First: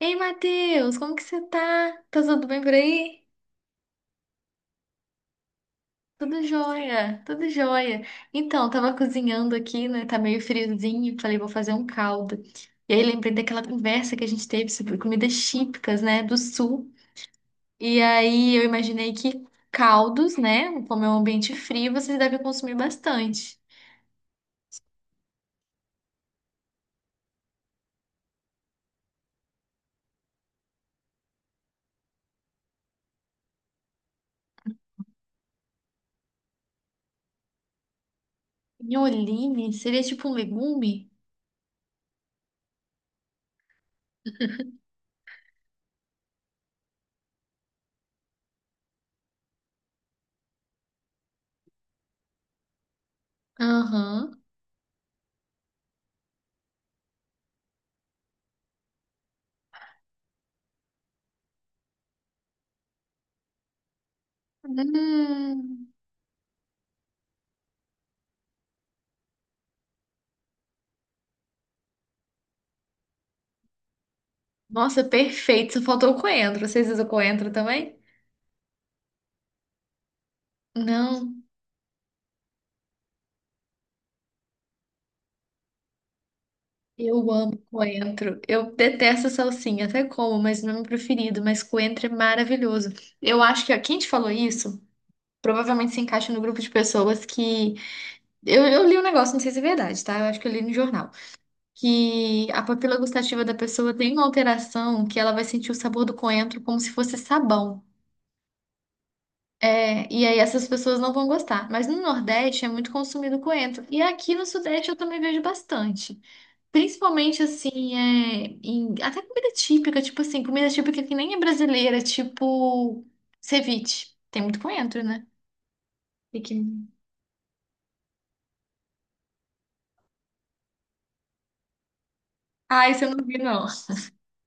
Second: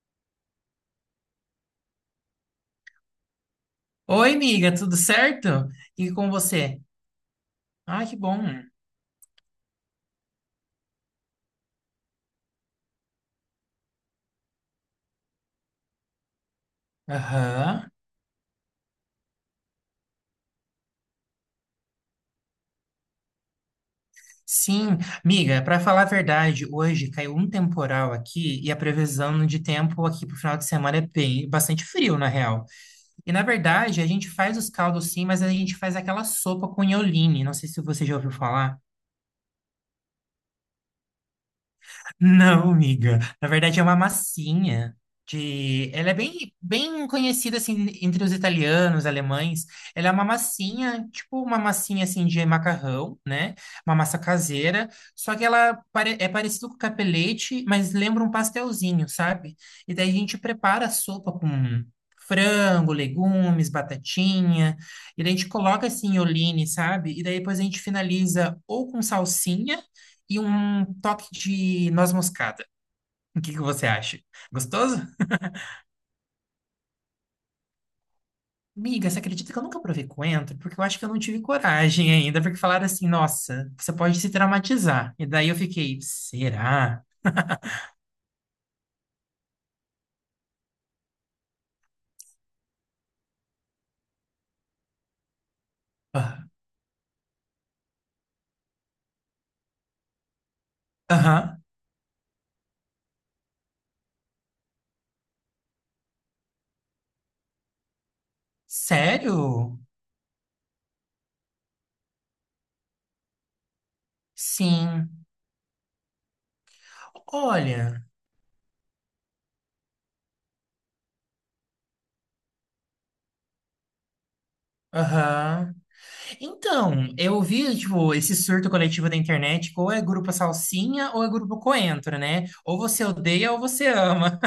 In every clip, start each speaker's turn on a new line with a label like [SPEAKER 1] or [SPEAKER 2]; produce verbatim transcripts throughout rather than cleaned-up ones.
[SPEAKER 1] Ei, Matheus, como que você tá? Tá tudo bem por aí?
[SPEAKER 2] Oi, amiga, tudo certo? E com
[SPEAKER 1] Tudo
[SPEAKER 2] você?
[SPEAKER 1] jóia, tudo jóia.
[SPEAKER 2] Ah, que bom.
[SPEAKER 1] Então, tava cozinhando aqui, né? Tá meio friozinho, falei, vou fazer um caldo. E aí lembrei daquela conversa que a gente teve sobre comidas típicas, né, do sul.
[SPEAKER 2] Aham.
[SPEAKER 1] E aí eu imaginei que caldos, né, como é um ambiente frio, vocês devem consumir bastante.
[SPEAKER 2] Sim, amiga, para falar a verdade, hoje caiu um temporal aqui e a previsão de tempo aqui pro final de semana é bem, bastante frio, na real. E na verdade, a gente faz os caldos sim, mas a gente faz aquela sopa com ioline. Não sei se você já ouviu falar.
[SPEAKER 1] Nholine seria tipo um legume?
[SPEAKER 2] Não, amiga. Na verdade, é uma massinha de. Ela é bem, bem conhecida assim entre os italianos, alemães. Ela é uma massinha, tipo uma massinha assim de macarrão, né? Uma massa
[SPEAKER 1] Aham.
[SPEAKER 2] caseira. Só que ela pare- é parecido com capelete, mas lembra um pastelzinho, sabe? E daí a gente prepara a sopa com frango, legumes, batatinha. E daí a gente
[SPEAKER 1] Hum.
[SPEAKER 2] coloca assim, olhine, sabe? E daí depois a gente finaliza ou com salsinha e um toque de noz moscada. O que que você acha? Gostoso?
[SPEAKER 1] Nossa, perfeito. Só faltou o coentro. Vocês usam coentro também?
[SPEAKER 2] Miga, você acredita que eu nunca provei coentro? Porque eu acho que eu não tive
[SPEAKER 1] Não.
[SPEAKER 2] coragem ainda, porque falaram assim, nossa, você pode se traumatizar. E daí eu fiquei, será?
[SPEAKER 1] Eu amo coentro. Eu detesto salsinha, até como, mas não é meu preferido. Mas coentro é maravilhoso. Eu acho que ó, quem te falou isso provavelmente se encaixa no
[SPEAKER 2] Ah.
[SPEAKER 1] grupo de pessoas que. Eu, eu li um negócio, não sei se é verdade, tá? Eu acho que eu li no jornal.
[SPEAKER 2] Aham.
[SPEAKER 1] Que a papila gustativa da pessoa tem uma alteração que ela vai sentir o sabor do coentro como se fosse sabão.
[SPEAKER 2] Sério?
[SPEAKER 1] É, e aí essas pessoas não vão gostar. Mas no Nordeste é muito consumido coentro. E aqui no Sudeste eu também
[SPEAKER 2] Sim.
[SPEAKER 1] vejo bastante. Principalmente assim,
[SPEAKER 2] Olha,
[SPEAKER 1] é, em- até comida típica, tipo assim, comida típica que nem é brasileira, tipo ceviche. Tem muito coentro, né?
[SPEAKER 2] aham.
[SPEAKER 1] E
[SPEAKER 2] Então, eu vi, tipo, esse surto coletivo da internet, que ou é grupo Salsinha ou é grupo Coentro, né? Ou
[SPEAKER 1] Ah, isso
[SPEAKER 2] você
[SPEAKER 1] eu não vi,
[SPEAKER 2] odeia ou
[SPEAKER 1] não.
[SPEAKER 2] você ama.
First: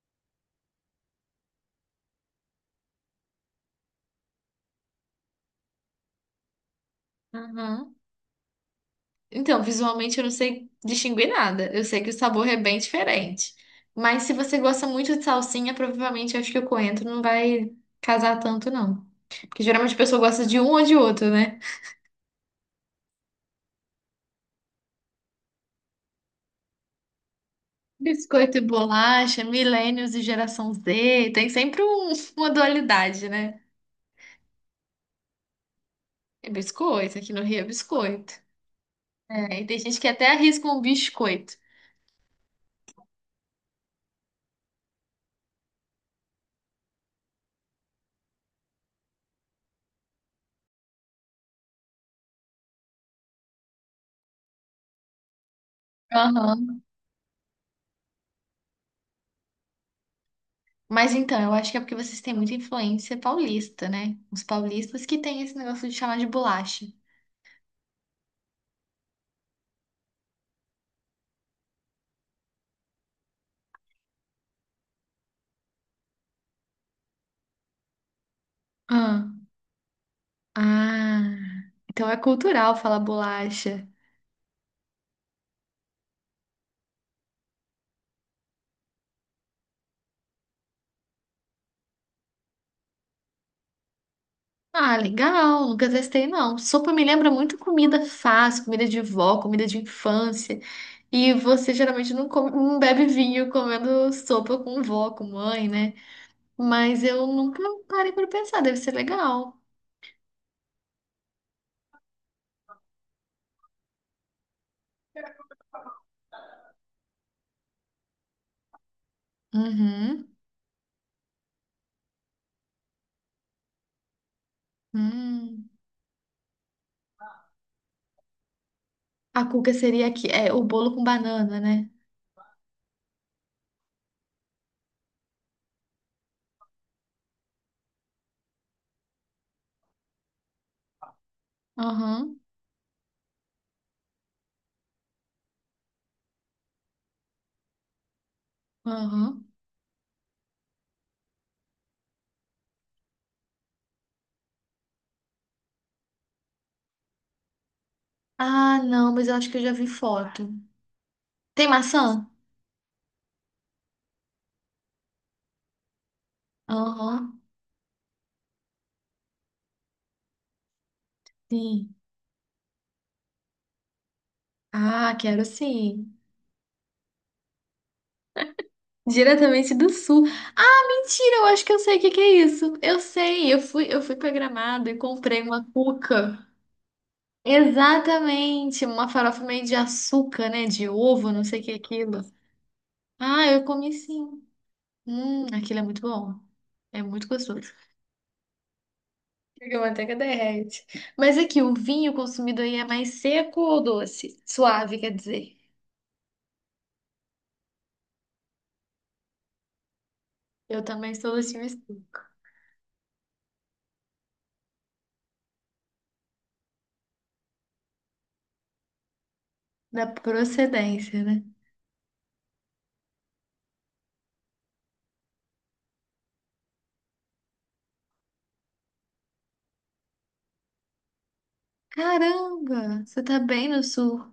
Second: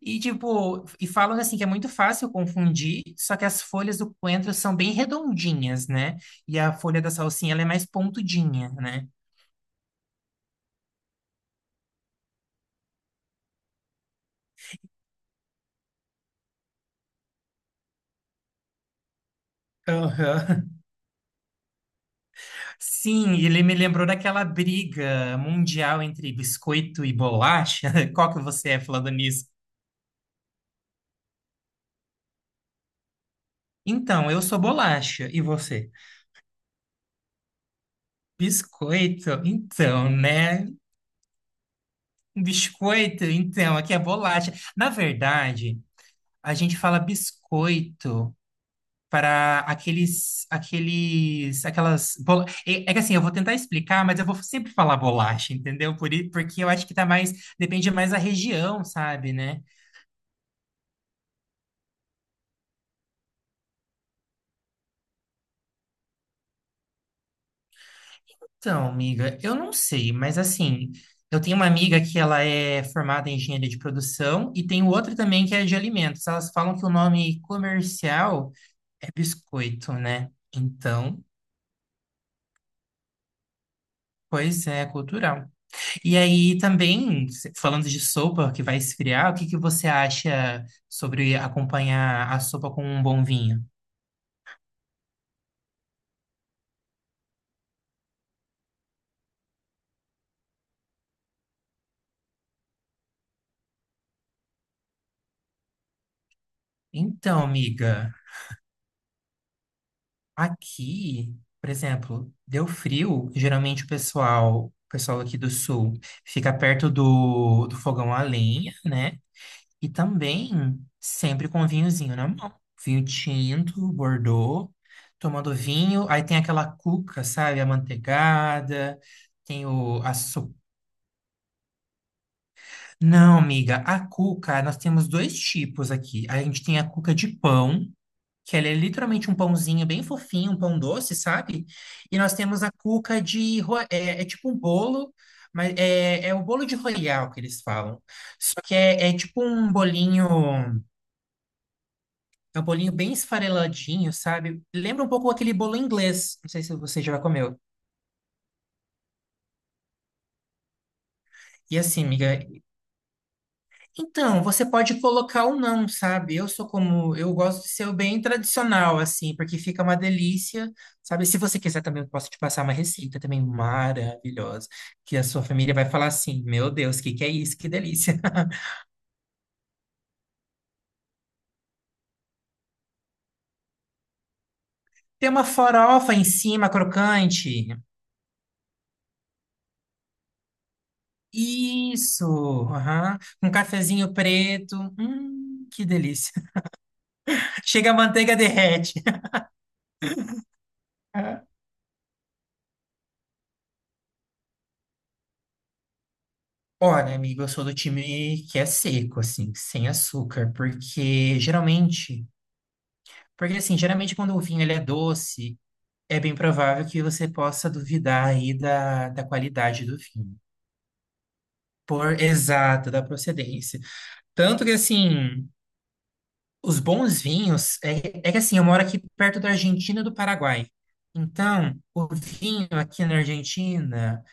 [SPEAKER 2] E tipo, e falam assim que é muito fácil confundir, só que as folhas do coentro são bem redondinhas, né? E a folha da salsinha ela é mais
[SPEAKER 1] Aham.
[SPEAKER 2] pontudinha, né?
[SPEAKER 1] Então, visualmente eu não sei distinguir nada. Eu sei que o sabor é bem diferente. Mas se você gosta muito de salsinha, provavelmente acho que o coentro não vai casar tanto, não. Porque geralmente a pessoa gosta de
[SPEAKER 2] Aham.
[SPEAKER 1] um ou de outro, né?
[SPEAKER 2] Sim, ele me lembrou daquela briga mundial entre biscoito e bolacha. Qual que
[SPEAKER 1] Biscoito e
[SPEAKER 2] você é falando
[SPEAKER 1] bolacha,
[SPEAKER 2] nisso?
[SPEAKER 1] millennials e geração Z, tem sempre um- uma dualidade, né?
[SPEAKER 2] Então, eu sou bolacha, e você?
[SPEAKER 1] É biscoito, aqui no Rio é biscoito.
[SPEAKER 2] Biscoito?
[SPEAKER 1] É, e tem gente que
[SPEAKER 2] Então,
[SPEAKER 1] até
[SPEAKER 2] né?
[SPEAKER 1] arrisca um biscoito.
[SPEAKER 2] Biscoito, então, aqui é bolacha. Na verdade, a gente fala biscoito para aqueles, aqueles, aquelas bola... É, é que assim, eu vou tentar explicar, mas eu vou sempre falar bolacha, entendeu? Por, i- porque eu
[SPEAKER 1] Aham.
[SPEAKER 2] acho que tá mais, depende mais da região, sabe, né?
[SPEAKER 1] Mas então, eu acho que é porque vocês têm muita influência paulista, né? Os paulistas que têm esse negócio de chamar de bolacha.
[SPEAKER 2] Então, amiga, eu não sei, mas assim, eu tenho uma amiga que ela é formada em engenharia de produção e tem outra também que é de alimentos. Elas falam que o nome comercial é
[SPEAKER 1] Ah,
[SPEAKER 2] biscoito, né? Então,
[SPEAKER 1] ah, então é cultural falar bolacha.
[SPEAKER 2] pois é, cultural. E aí também, se- falando de sopa que vai esfriar, o que que você acha sobre acompanhar a sopa com um bom vinho?
[SPEAKER 1] Ah, legal, nunca testei não. Sopa me lembra muito comida fácil, comida de vó, comida de infância. E você geralmente não come- não bebe vinho comendo sopa com vó, com mãe, né? Mas eu
[SPEAKER 2] Então,
[SPEAKER 1] nunca parei
[SPEAKER 2] amiga,
[SPEAKER 1] para pensar, deve ser legal.
[SPEAKER 2] aqui, por exemplo, deu frio, geralmente o pessoal, o pessoal aqui do sul fica perto do, do fogão a lenha, né? E
[SPEAKER 1] Uhum.
[SPEAKER 2] também sempre com vinhozinho na mão. Vinho tinto, Bordeaux, tomando
[SPEAKER 1] Hum.
[SPEAKER 2] vinho, aí tem aquela cuca, sabe? Amanteigada
[SPEAKER 1] A
[SPEAKER 2] tem
[SPEAKER 1] cuca
[SPEAKER 2] o,
[SPEAKER 1] seria
[SPEAKER 2] a,
[SPEAKER 1] aqui, é
[SPEAKER 2] so-
[SPEAKER 1] o bolo com banana, né?
[SPEAKER 2] Não, amiga, a cuca, nós temos dois tipos aqui. A gente tem a cuca de pão, que ela é literalmente um pãozinho bem fofinho, um pão doce, sabe? E nós
[SPEAKER 1] Aham,
[SPEAKER 2] temos a cuca de... ro- É, é tipo um bolo, mas é, é o bolo de royal que eles falam. Só que é, é tipo
[SPEAKER 1] aham.
[SPEAKER 2] um bolinho... É um bolinho bem esfareladinho, sabe? Lembra um pouco aquele bolo inglês. Não sei se você já comeu.
[SPEAKER 1] Ah, não, mas eu acho que eu já vi foto. Tem
[SPEAKER 2] E assim,
[SPEAKER 1] maçã?
[SPEAKER 2] amiga, então, você pode colocar ou não, sabe? Eu sou como, eu
[SPEAKER 1] Aham,
[SPEAKER 2] gosto de ser o bem tradicional, assim, porque fica uma delícia, sabe? Se você quiser
[SPEAKER 1] sim.
[SPEAKER 2] também, eu posso te passar uma receita também maravilhosa, que
[SPEAKER 1] Ah,
[SPEAKER 2] a sua
[SPEAKER 1] quero
[SPEAKER 2] família vai falar
[SPEAKER 1] sim.
[SPEAKER 2] assim, meu Deus, o que que é isso? Que delícia.
[SPEAKER 1] Diretamente do sul. Ah, mentira, eu acho que eu sei o que que é isso. Eu sei, eu fui, eu fui para Gramado e
[SPEAKER 2] Tem
[SPEAKER 1] comprei
[SPEAKER 2] uma
[SPEAKER 1] uma
[SPEAKER 2] farofa em
[SPEAKER 1] cuca.
[SPEAKER 2] cima, crocante.
[SPEAKER 1] Exatamente, uma farofa meio de açúcar, né? De ovo, não sei o que é aquilo.
[SPEAKER 2] Isso, aham.
[SPEAKER 1] Ah,
[SPEAKER 2] Um
[SPEAKER 1] eu comi
[SPEAKER 2] cafezinho
[SPEAKER 1] sim.
[SPEAKER 2] preto.
[SPEAKER 1] Hum,
[SPEAKER 2] Hum,
[SPEAKER 1] aquilo é
[SPEAKER 2] que
[SPEAKER 1] muito
[SPEAKER 2] delícia.
[SPEAKER 1] bom. É muito gostoso.
[SPEAKER 2] Chega a manteiga derrete.
[SPEAKER 1] Porque a manteiga derrete. Mas aqui, o vinho consumido aí é mais seco ou doce? Suave, quer dizer.
[SPEAKER 2] Olha, amigo, eu sou do time que é seco, assim, sem açúcar,
[SPEAKER 1] Eu também sou
[SPEAKER 2] porque
[SPEAKER 1] do time sul.
[SPEAKER 2] geralmente, porque assim, geralmente quando o vinho ele é doce, é bem provável que você possa duvidar aí da, da qualidade do
[SPEAKER 1] Da
[SPEAKER 2] vinho,
[SPEAKER 1] procedência, né?
[SPEAKER 2] por exato, da procedência. Tanto que assim, os bons vinhos, é, é que assim, eu moro aqui perto da Argentina e do Paraguai. Então, o vinho
[SPEAKER 1] Caramba,
[SPEAKER 2] aqui na
[SPEAKER 1] você tá bem no
[SPEAKER 2] Argentina,
[SPEAKER 1] sul.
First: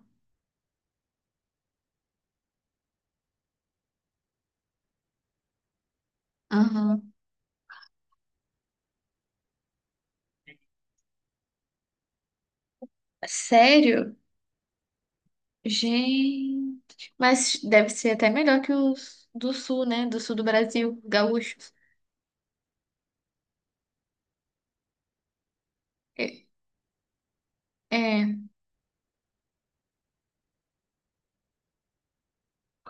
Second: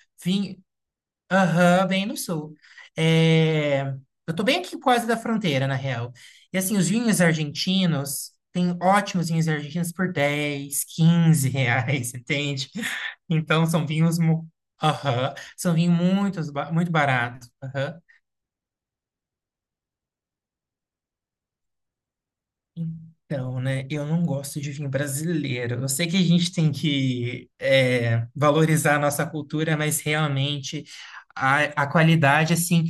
[SPEAKER 2] aham, bem no sul. É. Eu tô bem aqui quase da fronteira, na real. E assim, os
[SPEAKER 1] Aham.
[SPEAKER 2] vinhos argentinos, tem ótimos vinhos argentinos por dez, quinze reais, entende? Então, são
[SPEAKER 1] Sério?
[SPEAKER 2] vinhos... mu- Aham, são vinhos muito, ba- muito
[SPEAKER 1] Gente.
[SPEAKER 2] baratos.
[SPEAKER 1] Mas deve
[SPEAKER 2] Aham.
[SPEAKER 1] ser até melhor que os do sul, né? Do sul do Brasil, gaúchos.
[SPEAKER 2] Então, né, eu não gosto de vinho brasileiro. Eu sei que a
[SPEAKER 1] É,
[SPEAKER 2] gente tem que é,
[SPEAKER 1] é,
[SPEAKER 2] valorizar a nossa cultura, mas realmente a, a qualidade, assim,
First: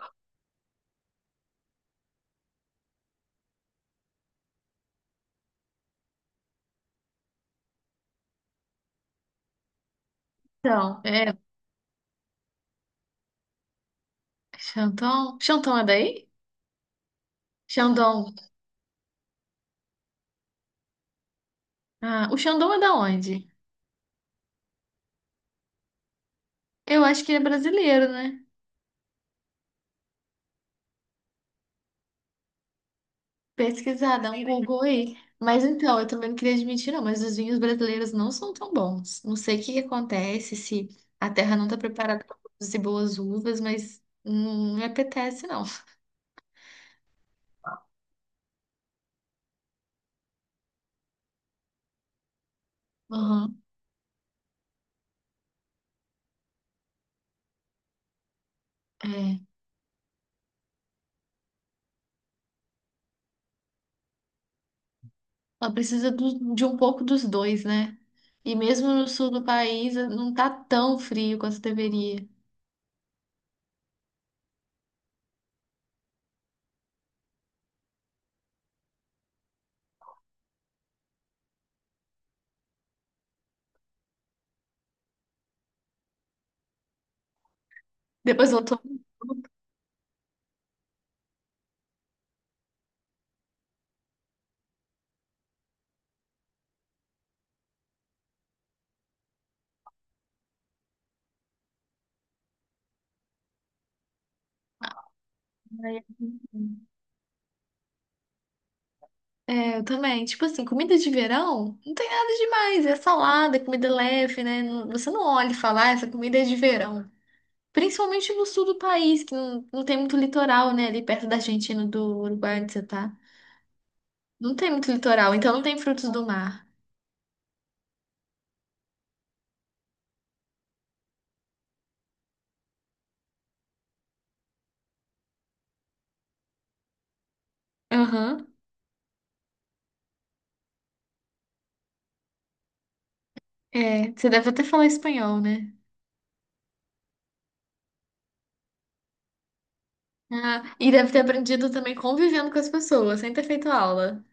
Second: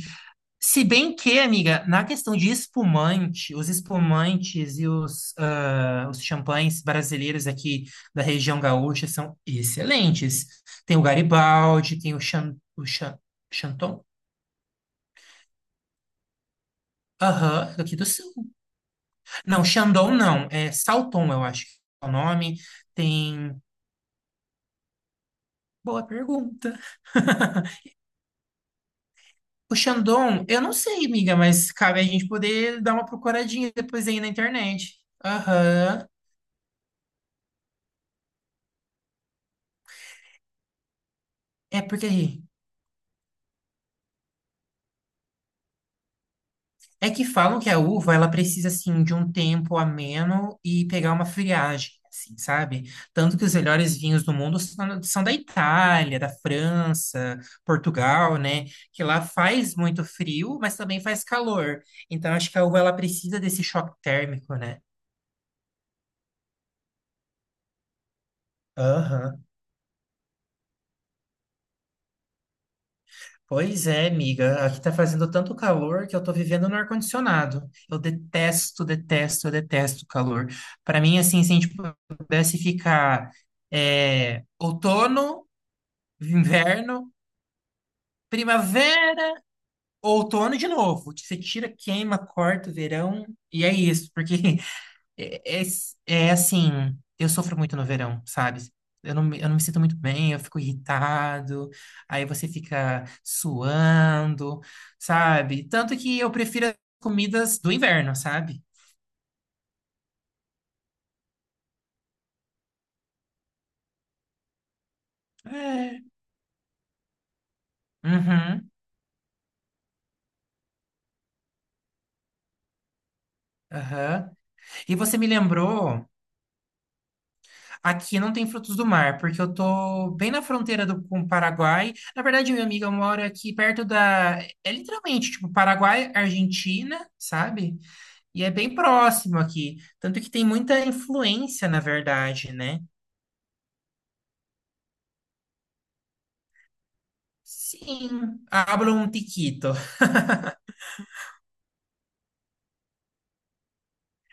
[SPEAKER 2] se bem que, amiga, na questão de espumante, os espumantes e os, ah, os champanhes brasileiros aqui da região gaúcha são excelentes. Tem
[SPEAKER 1] então,
[SPEAKER 2] o
[SPEAKER 1] é.
[SPEAKER 2] Garibaldi, tem o, Chan, o Chan, Chanton?
[SPEAKER 1] Xandão. Xandão é daí?
[SPEAKER 2] Aham, aqui do
[SPEAKER 1] Xandão.
[SPEAKER 2] sul. Não, Chandon não, é Salton, eu acho que é o
[SPEAKER 1] Ah, o
[SPEAKER 2] nome.
[SPEAKER 1] Xandão é da onde?
[SPEAKER 2] Tem. Boa pergunta.
[SPEAKER 1] Eu acho que ele é brasileiro, né?
[SPEAKER 2] O Chandon, eu não sei, amiga, mas cabe a gente poder dar uma procuradinha depois
[SPEAKER 1] Pesquisar,
[SPEAKER 2] aí na
[SPEAKER 1] dá um Google
[SPEAKER 2] internet.
[SPEAKER 1] aí. Mas então, eu
[SPEAKER 2] Aham.
[SPEAKER 1] também não queria admitir, não, mas os vinhos brasileiros não são tão bons. Não sei o que que acontece, se a terra não está
[SPEAKER 2] É porque
[SPEAKER 1] preparada para produzir boas uvas, mas não me apetece, não.
[SPEAKER 2] É que falam que a uva, ela precisa, assim, de um tempo ameno e pegar uma friagem, assim, sabe? Tanto que os
[SPEAKER 1] Aham,
[SPEAKER 2] melhores vinhos do mundo são são da Itália, da França, Portugal, né? Que lá
[SPEAKER 1] é.
[SPEAKER 2] faz muito frio, mas também faz calor. Então, acho que a uva, ela precisa desse choque térmico, né?
[SPEAKER 1] Ela precisa do- de um pouco dos dois, né? E mesmo no sul do
[SPEAKER 2] Aham.
[SPEAKER 1] país, não tá tão frio quanto deveria.
[SPEAKER 2] Pois é, amiga. Aqui tá fazendo tanto calor que eu tô vivendo no ar-condicionado. Eu detesto, detesto, eu detesto calor. Para mim, assim, se a gente pudesse ficar é, outono, inverno,
[SPEAKER 1] Depois voltou.
[SPEAKER 2] primavera, outono de novo. Você tira, queima, corta o verão e é isso. Porque É, é, é assim, eu sofro muito no verão, sabe? Eu não, me- eu não me sinto muito bem, eu fico irritado, aí você fica suando, sabe? Tanto que eu prefiro as comidas do inverno, sabe?
[SPEAKER 1] É, eu também. Tipo assim, comida de verão não tem nada demais. É salada, é comida leve, né? Não- Você não olha e fala, "Ah,
[SPEAKER 2] É.
[SPEAKER 1] essa comida é de verão. Principalmente no sul
[SPEAKER 2] Uhum,
[SPEAKER 1] do país, que não, não tem muito litoral, né? Ali perto da Argentina, do Uruguai, onde você tá.
[SPEAKER 2] aham.
[SPEAKER 1] Não tem muito
[SPEAKER 2] E você me
[SPEAKER 1] litoral, então não tem
[SPEAKER 2] lembrou,
[SPEAKER 1] frutos do mar.
[SPEAKER 2] aqui não tem frutos do mar, porque eu tô bem na fronteira do, com o Paraguai. Na verdade, minha amiga mora aqui perto da. É literalmente, tipo, Paraguai, Argentina, sabe? E
[SPEAKER 1] Aham.
[SPEAKER 2] é bem próximo aqui. Tanto que tem muita influência, na verdade, né?
[SPEAKER 1] É, você deve até falar espanhol, né?
[SPEAKER 2] Sim, hablo um tiquito.
[SPEAKER 1] Ah, e deve ter aprendido também convivendo com as pessoas, sem ter feito aula.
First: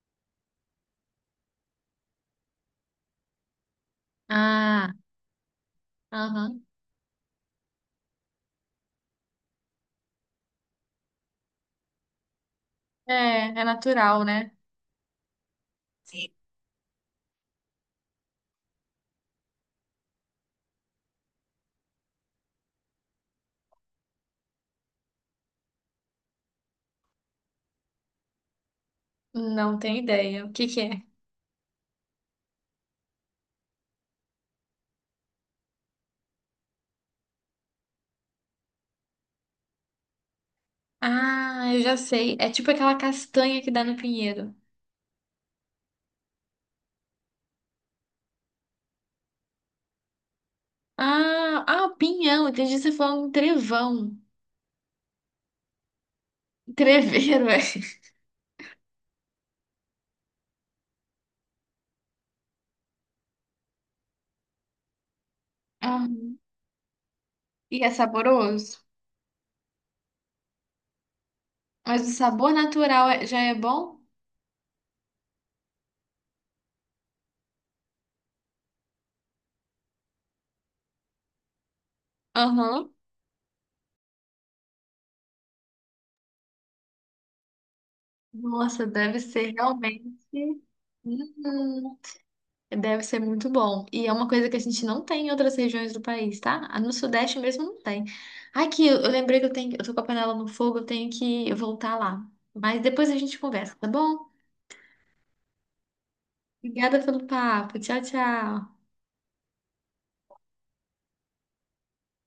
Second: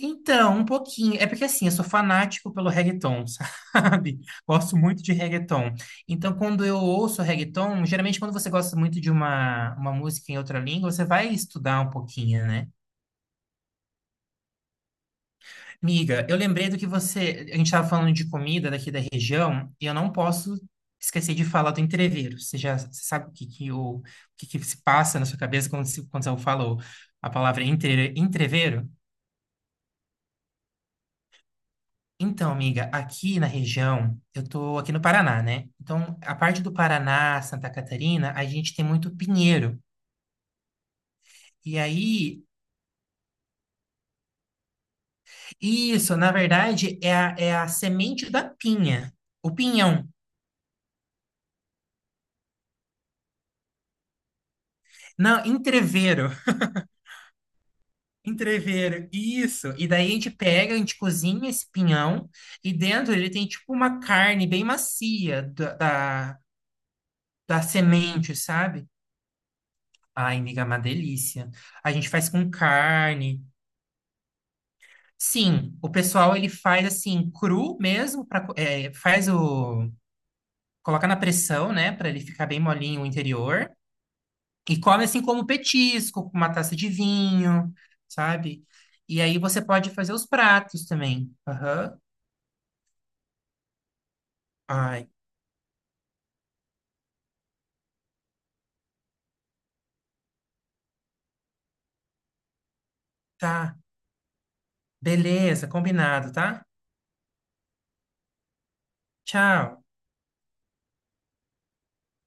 [SPEAKER 2] Então, um pouquinho. É porque assim, eu sou fanático pelo reggaeton, sabe? Gosto
[SPEAKER 1] Ah,
[SPEAKER 2] muito de reggaeton. Então,
[SPEAKER 1] aham.
[SPEAKER 2] quando eu ouço reggaeton, geralmente quando você gosta muito de uma, uma música em outra língua, você vai estudar um pouquinho, né?
[SPEAKER 1] É, é natural, né?
[SPEAKER 2] Miga,
[SPEAKER 1] Sim.
[SPEAKER 2] eu lembrei do que você. A gente estava falando de comida daqui da região, e eu não posso esquecer de falar do entrevero. Você já você sabe o que, que, o, o que, que se passa na sua cabeça quando, se, quando eu falo a palavra entre, entrevero?
[SPEAKER 1] Não tenho ideia. O que que é?
[SPEAKER 2] Então, amiga, aqui na região, eu tô aqui no Paraná, né? Então, a parte do Paraná, Santa Catarina, a gente tem muito pinheiro.
[SPEAKER 1] Ah,
[SPEAKER 2] E
[SPEAKER 1] eu já sei.
[SPEAKER 2] aí,
[SPEAKER 1] É tipo aquela castanha que dá no pinheiro.
[SPEAKER 2] isso, na verdade, é a, é a semente da pinha, o pinhão.
[SPEAKER 1] Ah, ah, pinhão. Entendi você falando trevão.
[SPEAKER 2] Não, entrevero.
[SPEAKER 1] Treveiro, é.
[SPEAKER 2] Entrever, isso. E daí a gente pega, a gente cozinha esse pinhão e dentro ele tem tipo uma carne bem macia da,
[SPEAKER 1] Ah,
[SPEAKER 2] da, da
[SPEAKER 1] e é
[SPEAKER 2] semente,
[SPEAKER 1] saboroso?
[SPEAKER 2] sabe? Ai, amiga, é uma delícia. A
[SPEAKER 1] Mas
[SPEAKER 2] gente
[SPEAKER 1] o
[SPEAKER 2] faz com
[SPEAKER 1] sabor natural é- já
[SPEAKER 2] carne.
[SPEAKER 1] é bom?
[SPEAKER 2] Sim, o pessoal ele faz assim, cru mesmo, pra, co- é, faz o... Coloca na pressão, né, para ele ficar bem
[SPEAKER 1] Aham.
[SPEAKER 2] molinho o interior. E come assim como petisco, com uma taça de vinho, sabe?
[SPEAKER 1] Nossa, deve
[SPEAKER 2] E aí
[SPEAKER 1] ser
[SPEAKER 2] você pode
[SPEAKER 1] realmente.
[SPEAKER 2] fazer os pratos também. Aham.
[SPEAKER 1] Hum, Deve ser muito bom. E é uma coisa que a gente não
[SPEAKER 2] Ai.
[SPEAKER 1] tem em outras regiões do país, tá? Ah, no Sudeste mesmo não tem. Aqui, eu eu lembrei que eu tenho, eu tô com a panela no fogo, eu tenho que voltar lá. Mas depois a gente conversa,
[SPEAKER 2] Tá.
[SPEAKER 1] tá bom?
[SPEAKER 2] Beleza, combinado, tá?
[SPEAKER 1] Obrigada pelo papo. Tchau, tchau.
[SPEAKER 2] Tchau.